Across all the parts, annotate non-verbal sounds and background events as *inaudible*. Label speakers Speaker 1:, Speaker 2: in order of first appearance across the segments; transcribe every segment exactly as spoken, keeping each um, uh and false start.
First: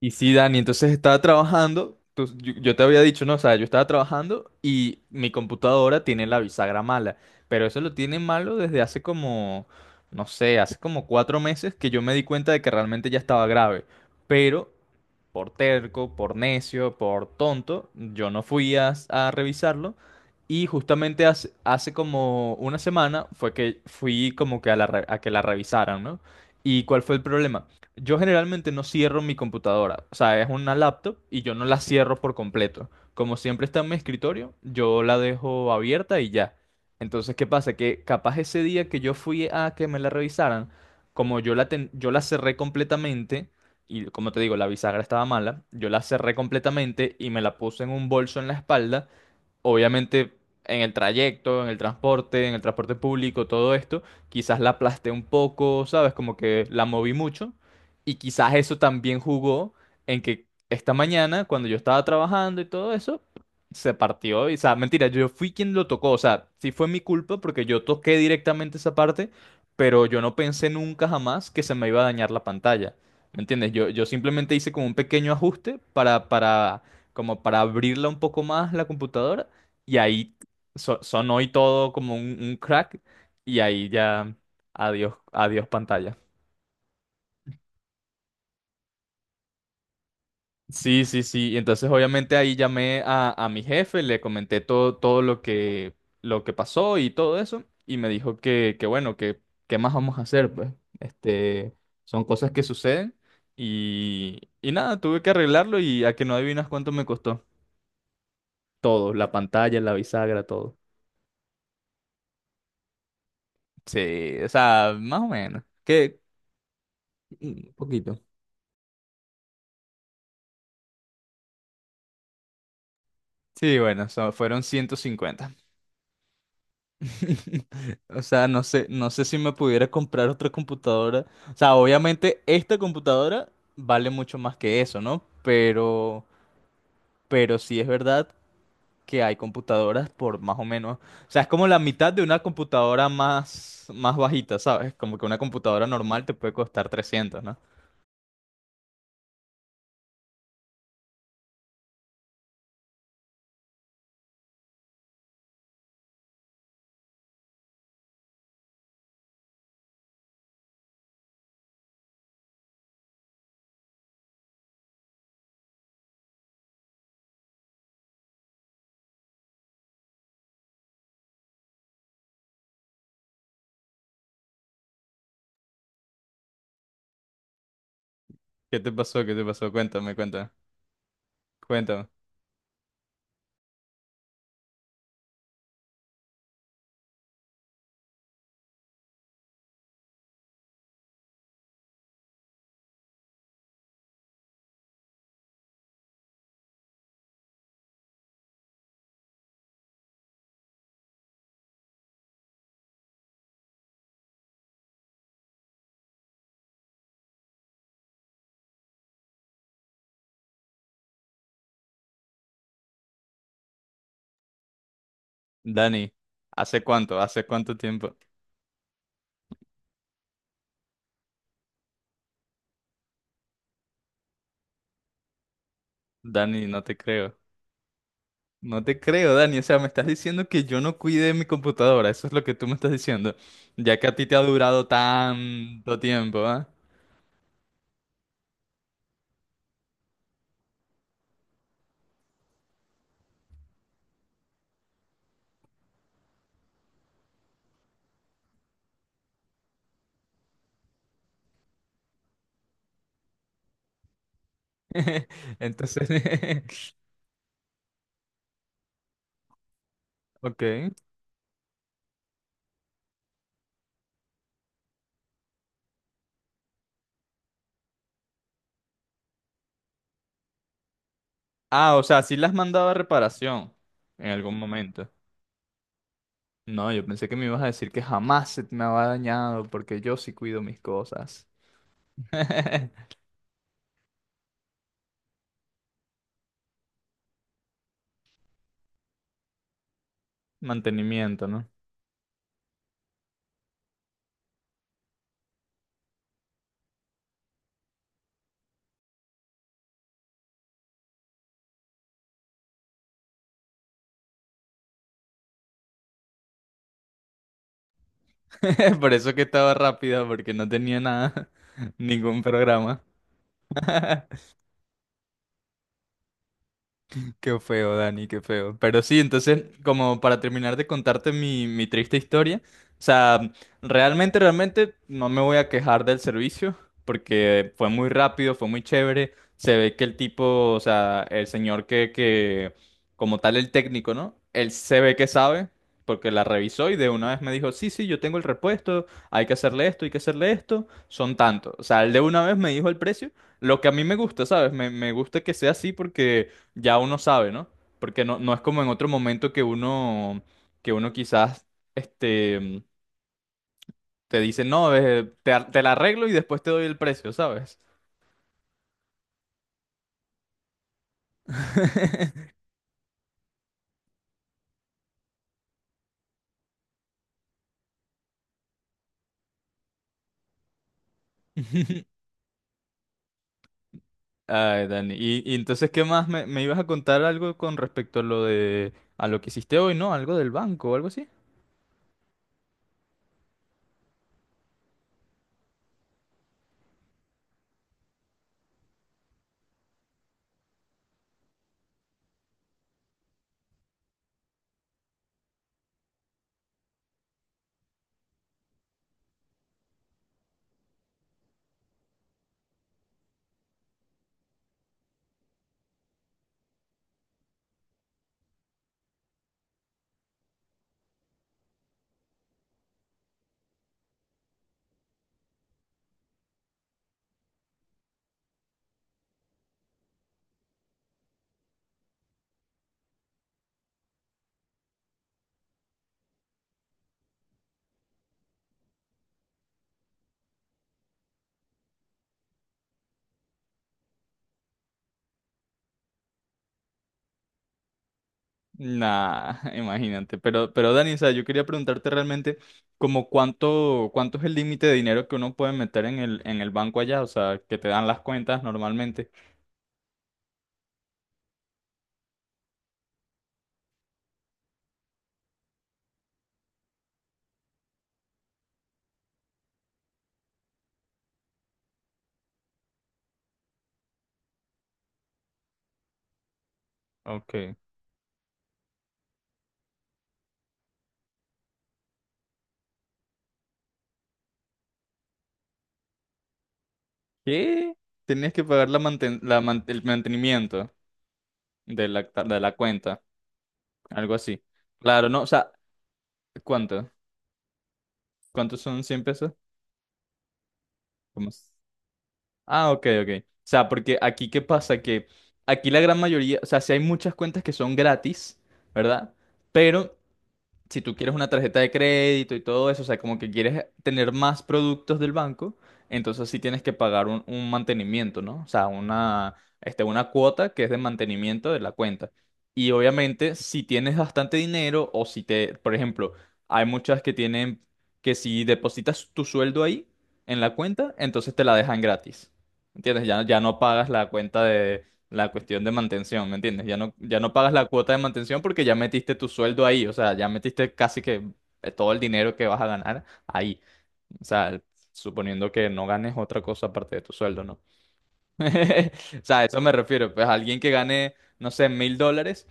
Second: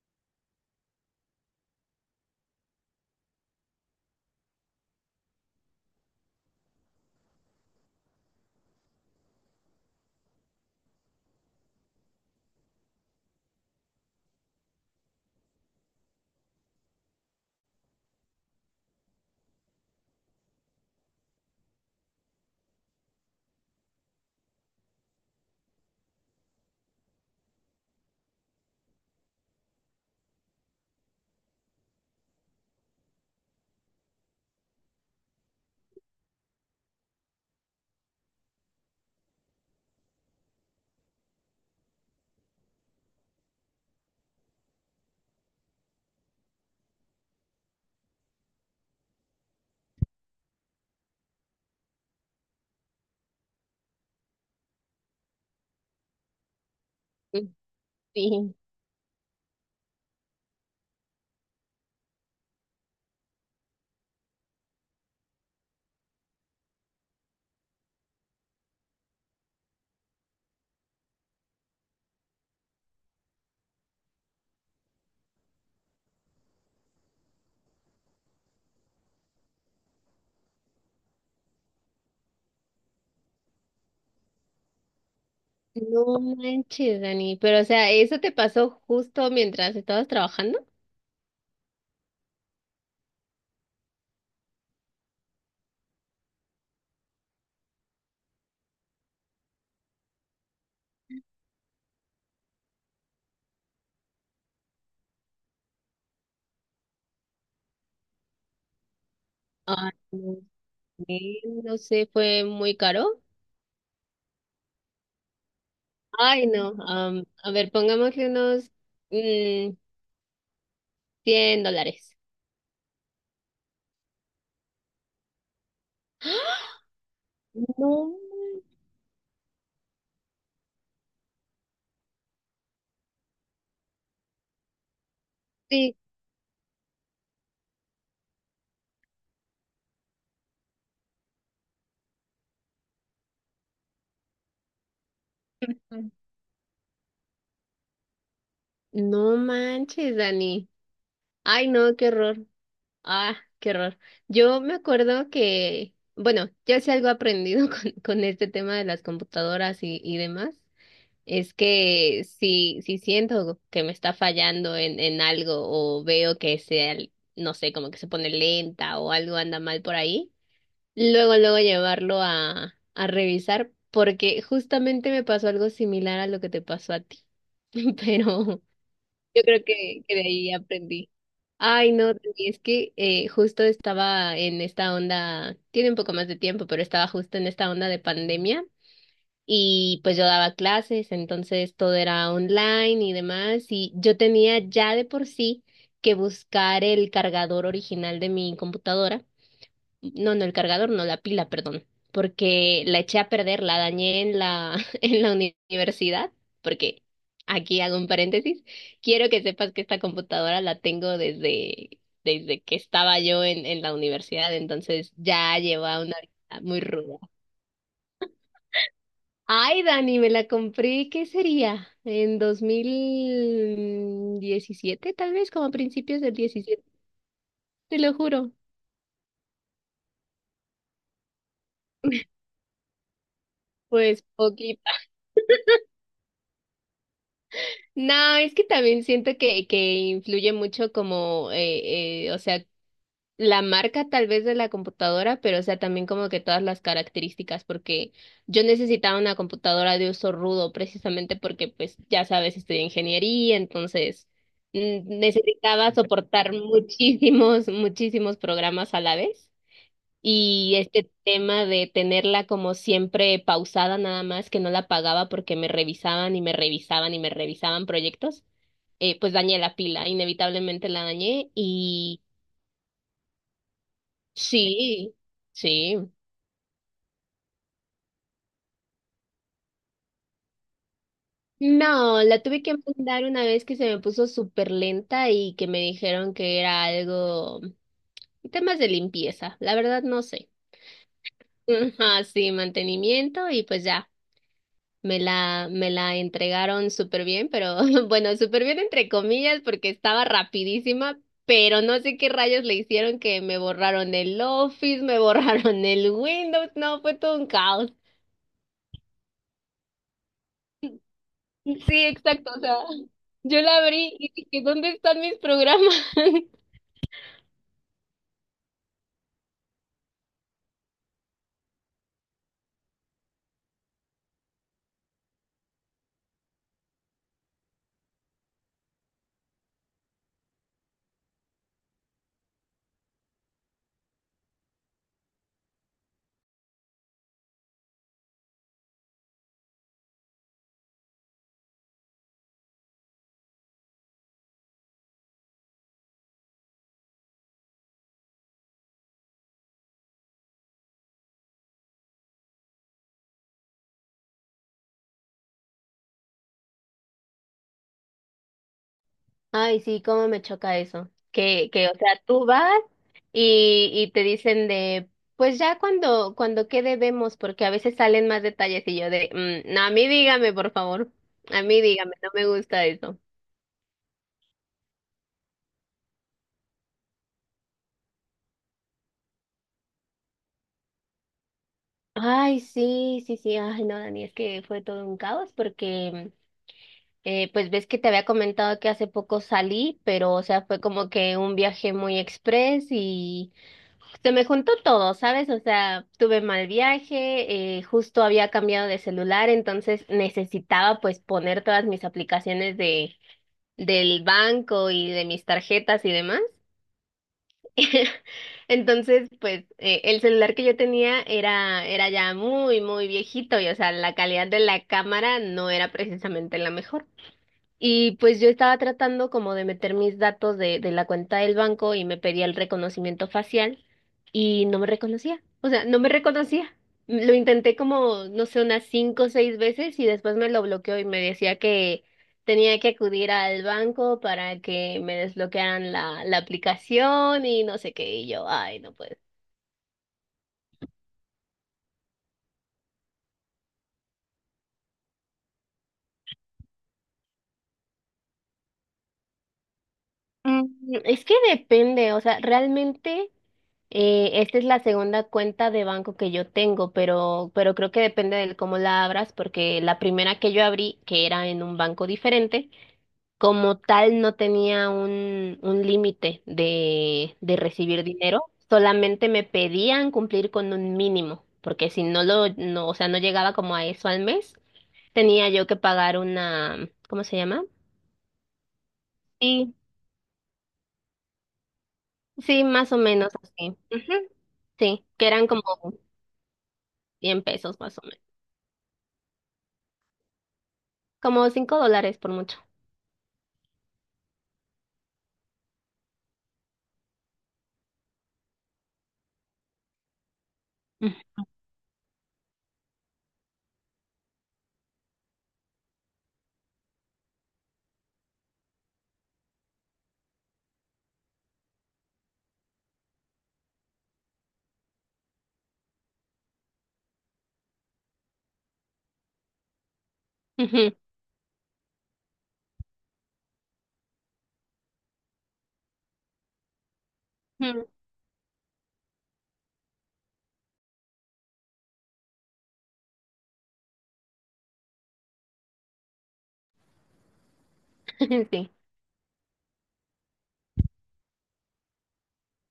Speaker 1: Y sí, Dani, entonces estaba trabajando, tú- yo, yo te había dicho, no, o sea, yo estaba trabajando y mi computadora tiene la bisagra mala, pero eso lo tiene malo desde hace como, no sé, hace como cuatro meses que yo me di cuenta de que realmente ya estaba grave, pero por terco, por necio, por tonto, yo no fui a, a revisarlo. Y justamente hace, hace como una semana fue que fui como que a, la re- a que la revisaran, ¿no? ¿Y cuál fue el problema? Yo generalmente no cierro mi computadora, o sea, es una laptop y yo no la cierro por completo. Como siempre está en mi escritorio, yo la dejo abierta y ya. Entonces, ¿qué pasa? Que capaz ese día que yo fui a que me la revisaran, como yo la, ten- yo la cerré completamente, y como te digo, la bisagra estaba mala, yo la cerré completamente y me la puse en un bolso en la espalda, obviamente. En el trayecto, en el transporte, en el transporte público, todo esto, quizás la aplasté un poco, ¿sabes? Como que la moví mucho y quizás
Speaker 2: Sí,
Speaker 1: eso también jugó en que esta mañana, cuando yo estaba trabajando y todo eso, se partió. Y, o sea, mentira, yo fui quien lo tocó, o sea, sí fue mi culpa porque yo toqué directamente esa parte, pero yo no pensé nunca jamás que se me iba a dañar la pantalla. ¿Me entiendes? Yo, yo simplemente hice como un pequeño ajuste para, para, como para abrirla un poco más la computadora y ahí so- sonó y todo como un, un crack Y ahí ya adiós, adiós
Speaker 2: no
Speaker 1: pantalla.
Speaker 2: manches, Dani, pero o sea, ¿eso te pasó justo mientras estabas trabajando?
Speaker 1: Sí, sí, sí. Y entonces obviamente ahí llamé a, a mi jefe, le comenté todo, todo lo que, lo que pasó y todo eso y me dijo que, que bueno, que qué más vamos a hacer, pues. Este, Son cosas que suceden y, y nada, tuve que arreglarlo y a que no adivinas cuánto me costó. Todo, la pantalla, la
Speaker 2: Ay, no
Speaker 1: bisagra, todo.
Speaker 2: sé, no sé, fue muy caro.
Speaker 1: Sí, o sea, más o menos. Que
Speaker 2: Ay, no, am, a ver,
Speaker 1: un poquito.
Speaker 2: pongámosle unos mm, cien dólares.
Speaker 1: Sí, bueno, so- fueron ciento cincuenta. *laughs*
Speaker 2: No
Speaker 1: O sea, no sé, no sé si me pudiera comprar otra computadora. O sea, obviamente esta computadora vale mucho más que eso, ¿no?
Speaker 2: manches,
Speaker 1: Pero, pero sí es verdad que hay computadoras por más o menos. O sea, es como la mitad de una computadora más, más bajita, ¿sabes? Como que una computadora normal te puede costar trescientos, ¿no?
Speaker 2: no manches, Dani. Ay, no, qué horror. Ah, qué horror. Yo me acuerdo que, bueno, yo sí algo he aprendido *laughs* con, con este tema de las computadoras y, y demás. Es que si, si siento que me está fallando en, en algo o veo que se, no sé, como que se pone lenta o algo anda mal por ahí, luego, luego llevarlo a, a revisar porque justamente me pasó algo similar a lo que te pasó a ti. *laughs* Pero
Speaker 1: ¿Qué te pasó? ¿Qué
Speaker 2: yo
Speaker 1: te
Speaker 2: creo
Speaker 1: pasó?
Speaker 2: que,
Speaker 1: Cuéntame,
Speaker 2: que de
Speaker 1: cuéntame.
Speaker 2: ahí aprendí. Ay, no,
Speaker 1: Cuéntame.
Speaker 2: Dani, es que eh, justo estaba en esta onda, tiene un poco más de tiempo, pero estaba justo en esta onda de pandemia y pues yo daba clases, entonces todo era online y demás, y yo tenía ya de por sí que buscar el cargador original de mi computadora, no, no el cargador, no la pila, perdón, porque la eché a perder, la dañé en la, *laughs* en la uni- universidad, porque aquí hago un paréntesis, quiero que sepas que esta computadora la tengo desde, desde que estaba yo en, en la universidad, entonces ya lleva
Speaker 1: Dani,
Speaker 2: una vida muy
Speaker 1: ¿hace
Speaker 2: ruda.
Speaker 1: cuánto? ¿Hace cuánto tiempo?
Speaker 2: Ay, Dani, me la compré, ¿qué sería? En dos mil diecisiete, tal vez, como a principios del
Speaker 1: Dani, no
Speaker 2: diecisiete,
Speaker 1: te creo.
Speaker 2: te lo juro.
Speaker 1: No te creo, Dani. O sea, me estás diciendo que yo no cuide mi computadora. Eso es
Speaker 2: *laughs*
Speaker 1: lo que tú me estás diciendo. Ya que a
Speaker 2: Pues
Speaker 1: ti te ha durado
Speaker 2: poquita.
Speaker 1: tanto tiempo, ¿ah?
Speaker 2: No, es que también siento que, que influye mucho como, eh, eh, o sea, la marca tal vez de la computadora, pero o sea, también como que todas las características, porque yo necesitaba una computadora de uso rudo precisamente porque pues ya sabes, estudié ingeniería, entonces mm,
Speaker 1: *laughs*
Speaker 2: necesitaba
Speaker 1: Entonces,
Speaker 2: soportar *laughs* muchísimos, muchísimos programas a la vez.
Speaker 1: *laughs* ok.
Speaker 2: Y este tema de tenerla como siempre pausada nada más, que no la pagaba porque me revisaban y me revisaban y me revisaban proyectos eh, pues dañé la pila, inevitablemente la dañé.
Speaker 1: Ah, o sea, sí la has mandado a reparación en algún momento.
Speaker 2: Sí, sí.
Speaker 1: No, yo pensé que me ibas a decir que jamás se me había dañado porque yo sí cuido mis cosas.
Speaker 2: No, la tuve que
Speaker 1: *laughs*
Speaker 2: mandar una vez que se me puso súper lenta y que me dijeron que era algo, temas de limpieza, la verdad no sé.
Speaker 1: Mantenimiento, ¿no?
Speaker 2: *laughs* Ajá, sí, mantenimiento y pues ya, me la, me la entregaron súper bien, pero *laughs* bueno, súper bien entre comillas porque estaba rapidísima, pero no sé qué rayos le hicieron que me borraron el Office, me *laughs* borraron el Windows, no, fue todo un caos.
Speaker 1: *laughs* Por eso que estaba rápida porque no tenía nada, *laughs*
Speaker 2: Sí,
Speaker 1: ningún
Speaker 2: exacto. O sea,
Speaker 1: programa.
Speaker 2: yo la abrí
Speaker 1: *laughs*
Speaker 2: y dije, ¿dónde están mis programas? *laughs*
Speaker 1: Qué feo, Dani, qué feo. Pero sí, entonces, como para terminar de contarte mi, mi triste historia, o sea, realmente, realmente no me voy a quejar del servicio, porque fue muy rápido, fue muy chévere. Se ve que el tipo, o sea, el señor que, que, como tal, el técnico, ¿no? Él se ve que sabe, porque la revisó y de una vez me dijo, sí, sí, yo tengo el repuesto, hay que hacerle esto, hay que hacerle esto, son tantos. O sea, él de una vez me dijo el precio. Lo que a mí me gusta, ¿sabes? Me, me gusta que sea así porque ya uno sabe, ¿no? Porque no, no es como en otro momento que uno, que uno quizás, este, te dice, no, eh, te, ar- te la arreglo y después te doy el precio, ¿sabes?
Speaker 2: Ay, sí, cómo me choca eso. Que, que, o sea,
Speaker 1: *laughs*
Speaker 2: tú vas y, y te dicen de, pues ya cuando, cuando quede vemos, porque a veces salen más detalles y yo de, "Mm, no, a mí dígame, por favor. A mí dígame, no me gusta eso."
Speaker 1: Ay, Dani. Y, y entonces, ¿qué más? Me, me ibas a contar algo con respecto a lo de, a lo que hiciste hoy, ¿no? Algo del banco o algo así.
Speaker 2: Ay, sí, sí, sí, ay, no, Dani, es que fue todo un caos porque, eh, pues ves que te había comentado que hace poco salí, pero, o sea, fue como que un viaje muy express. Se me juntó todo, ¿sabes? O sea, tuve mal viaje, eh, justo había cambiado de celular, entonces necesitaba pues poner todas mis aplicaciones de, del banco y de mis tarjetas y demás. *laughs* Entonces, pues eh, el celular que yo tenía era, era ya muy, muy viejito y o sea, la calidad de la cámara no era precisamente la mejor. Y pues yo estaba tratando como de meter mis datos de, de la cuenta del banco y me pedía el reconocimiento facial y no me reconocía. O sea, no me reconocía. Lo intenté como, no sé, unas cinco o seis veces y después me lo bloqueó y me decía que tenía que acudir al banco para que me desbloquearan la, la aplicación y no sé qué. Y yo, ay, no puede.
Speaker 1: Nah, *laughs* imagínate. Pero, pero Dani, o sea, yo quería preguntarte realmente como cuánto, cuánto es el límite de dinero que uno puede meter en el, en el banco allá, o sea, que te dan las cuentas normalmente.
Speaker 2: Mm, Es que depende, o sea, realmente eh, esta es la segunda cuenta de banco que yo tengo, pero, pero creo que depende de cómo la abras, porque la primera que yo abrí, que era en un banco diferente, como tal no tenía un, un límite de, de
Speaker 1: Ok.
Speaker 2: recibir dinero, solamente me pedían cumplir con un mínimo, porque si no lo, no, o sea, no llegaba como a eso al mes, tenía yo que pagar una, ¿cómo se llama?
Speaker 1: ¿Qué? Tenías que pagar la manten- la man- el mantenimiento de la, ta- de
Speaker 2: Sí,
Speaker 1: la
Speaker 2: más o
Speaker 1: cuenta,
Speaker 2: menos así. Ujú.
Speaker 1: algo así.
Speaker 2: Sí,
Speaker 1: Claro,
Speaker 2: que
Speaker 1: no, o
Speaker 2: eran como
Speaker 1: sea, ¿cuánto?
Speaker 2: cien pesos más o menos.
Speaker 1: ¿Cuántos son cien pesos? ¿Cómo
Speaker 2: Como
Speaker 1: es?
Speaker 2: cinco dólares por mucho.
Speaker 1: Ah, ok, ok. O sea, porque aquí, ¿qué pasa? Que aquí la gran mayoría, o sea, sí hay muchas cuentas que son gratis, ¿verdad? Pero si tú quieres
Speaker 2: Ujú.
Speaker 1: una tarjeta de crédito y todo eso, o sea, como que quieres tener más productos del banco, entonces sí tienes que pagar un, un mantenimiento, ¿no? O sea, una, este, una cuota que es de mantenimiento de la cuenta. Y obviamente, si tienes bastante dinero o si te, por ejemplo, hay muchas que tienen que si depositas tu sueldo ahí en la
Speaker 2: Ujú.
Speaker 1: cuenta, entonces te la dejan gratis. ¿Entiendes? Ya, ya no pagas la cuenta de, la cuestión de mantención, ¿me entiendes? Ya no, ya no pagas la
Speaker 2: Ujú.
Speaker 1: cuota de mantención porque ya metiste tu sueldo ahí, o sea, ya metiste casi que eh, todo el dinero que vas a ganar ahí, o sea, suponiendo que no ganes otra cosa aparte de tu sueldo, ¿no?
Speaker 2: *laughs*
Speaker 1: *laughs*
Speaker 2: Sí.
Speaker 1: O sea, a eso me refiero, pues alguien que gane, no sé, mil dólares,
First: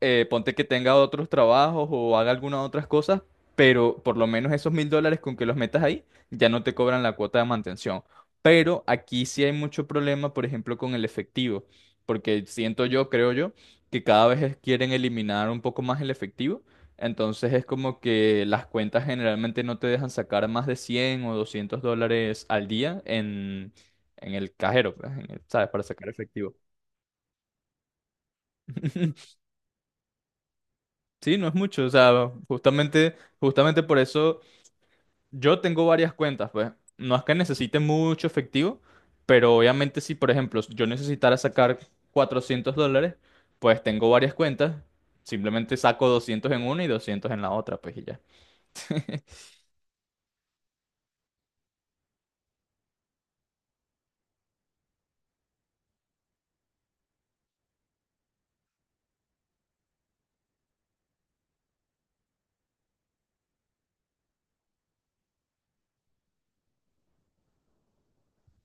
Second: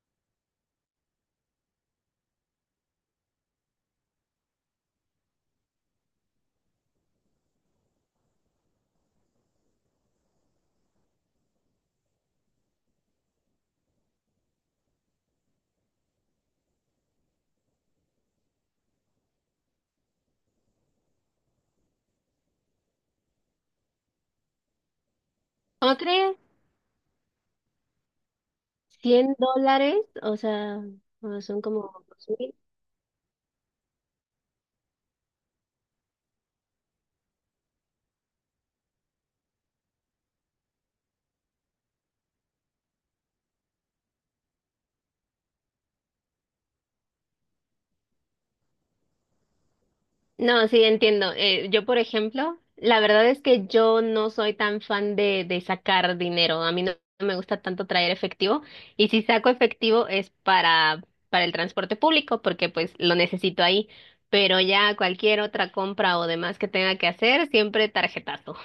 Speaker 1: eh, ponte que tenga otros trabajos o haga algunas otras cosas, pero por lo menos esos mil dólares con que los metas ahí ya no te cobran la cuota de mantención. Pero aquí sí hay mucho problema, por ejemplo, con el efectivo, porque siento yo, creo yo, que cada vez es- quieren eliminar un poco más el efectivo. Entonces es como que las cuentas generalmente no te dejan sacar más de cien o doscientos dólares al día en, en el cajero, pues, en el- ¿sabes? Para
Speaker 2: ¿Cómo
Speaker 1: sacar
Speaker 2: crees?
Speaker 1: efectivo. *laughs*
Speaker 2: Cien dólares, o sea,
Speaker 1: Sí,
Speaker 2: no,
Speaker 1: no es
Speaker 2: son como
Speaker 1: mucho, o sea,
Speaker 2: dos mil.
Speaker 1: justamente, justamente por eso yo tengo varias cuentas, pues. No es que necesite mucho efectivo, pero obviamente si, por ejemplo, yo necesitara sacar cuatrocientos dólares, pues tengo varias cuentas, simplemente saco doscientos en una y doscientos en la otra, pues y ya. *laughs*
Speaker 2: No, sí, entiendo. Eh, yo, por ejemplo, la verdad es que yo no soy tan fan de, de sacar dinero. A mí no me gusta tanto traer efectivo. Y si saco efectivo es para, para el transporte público, porque pues lo necesito ahí. Pero ya cualquier otra compra o demás que tenga que hacer, siempre tarjetazo.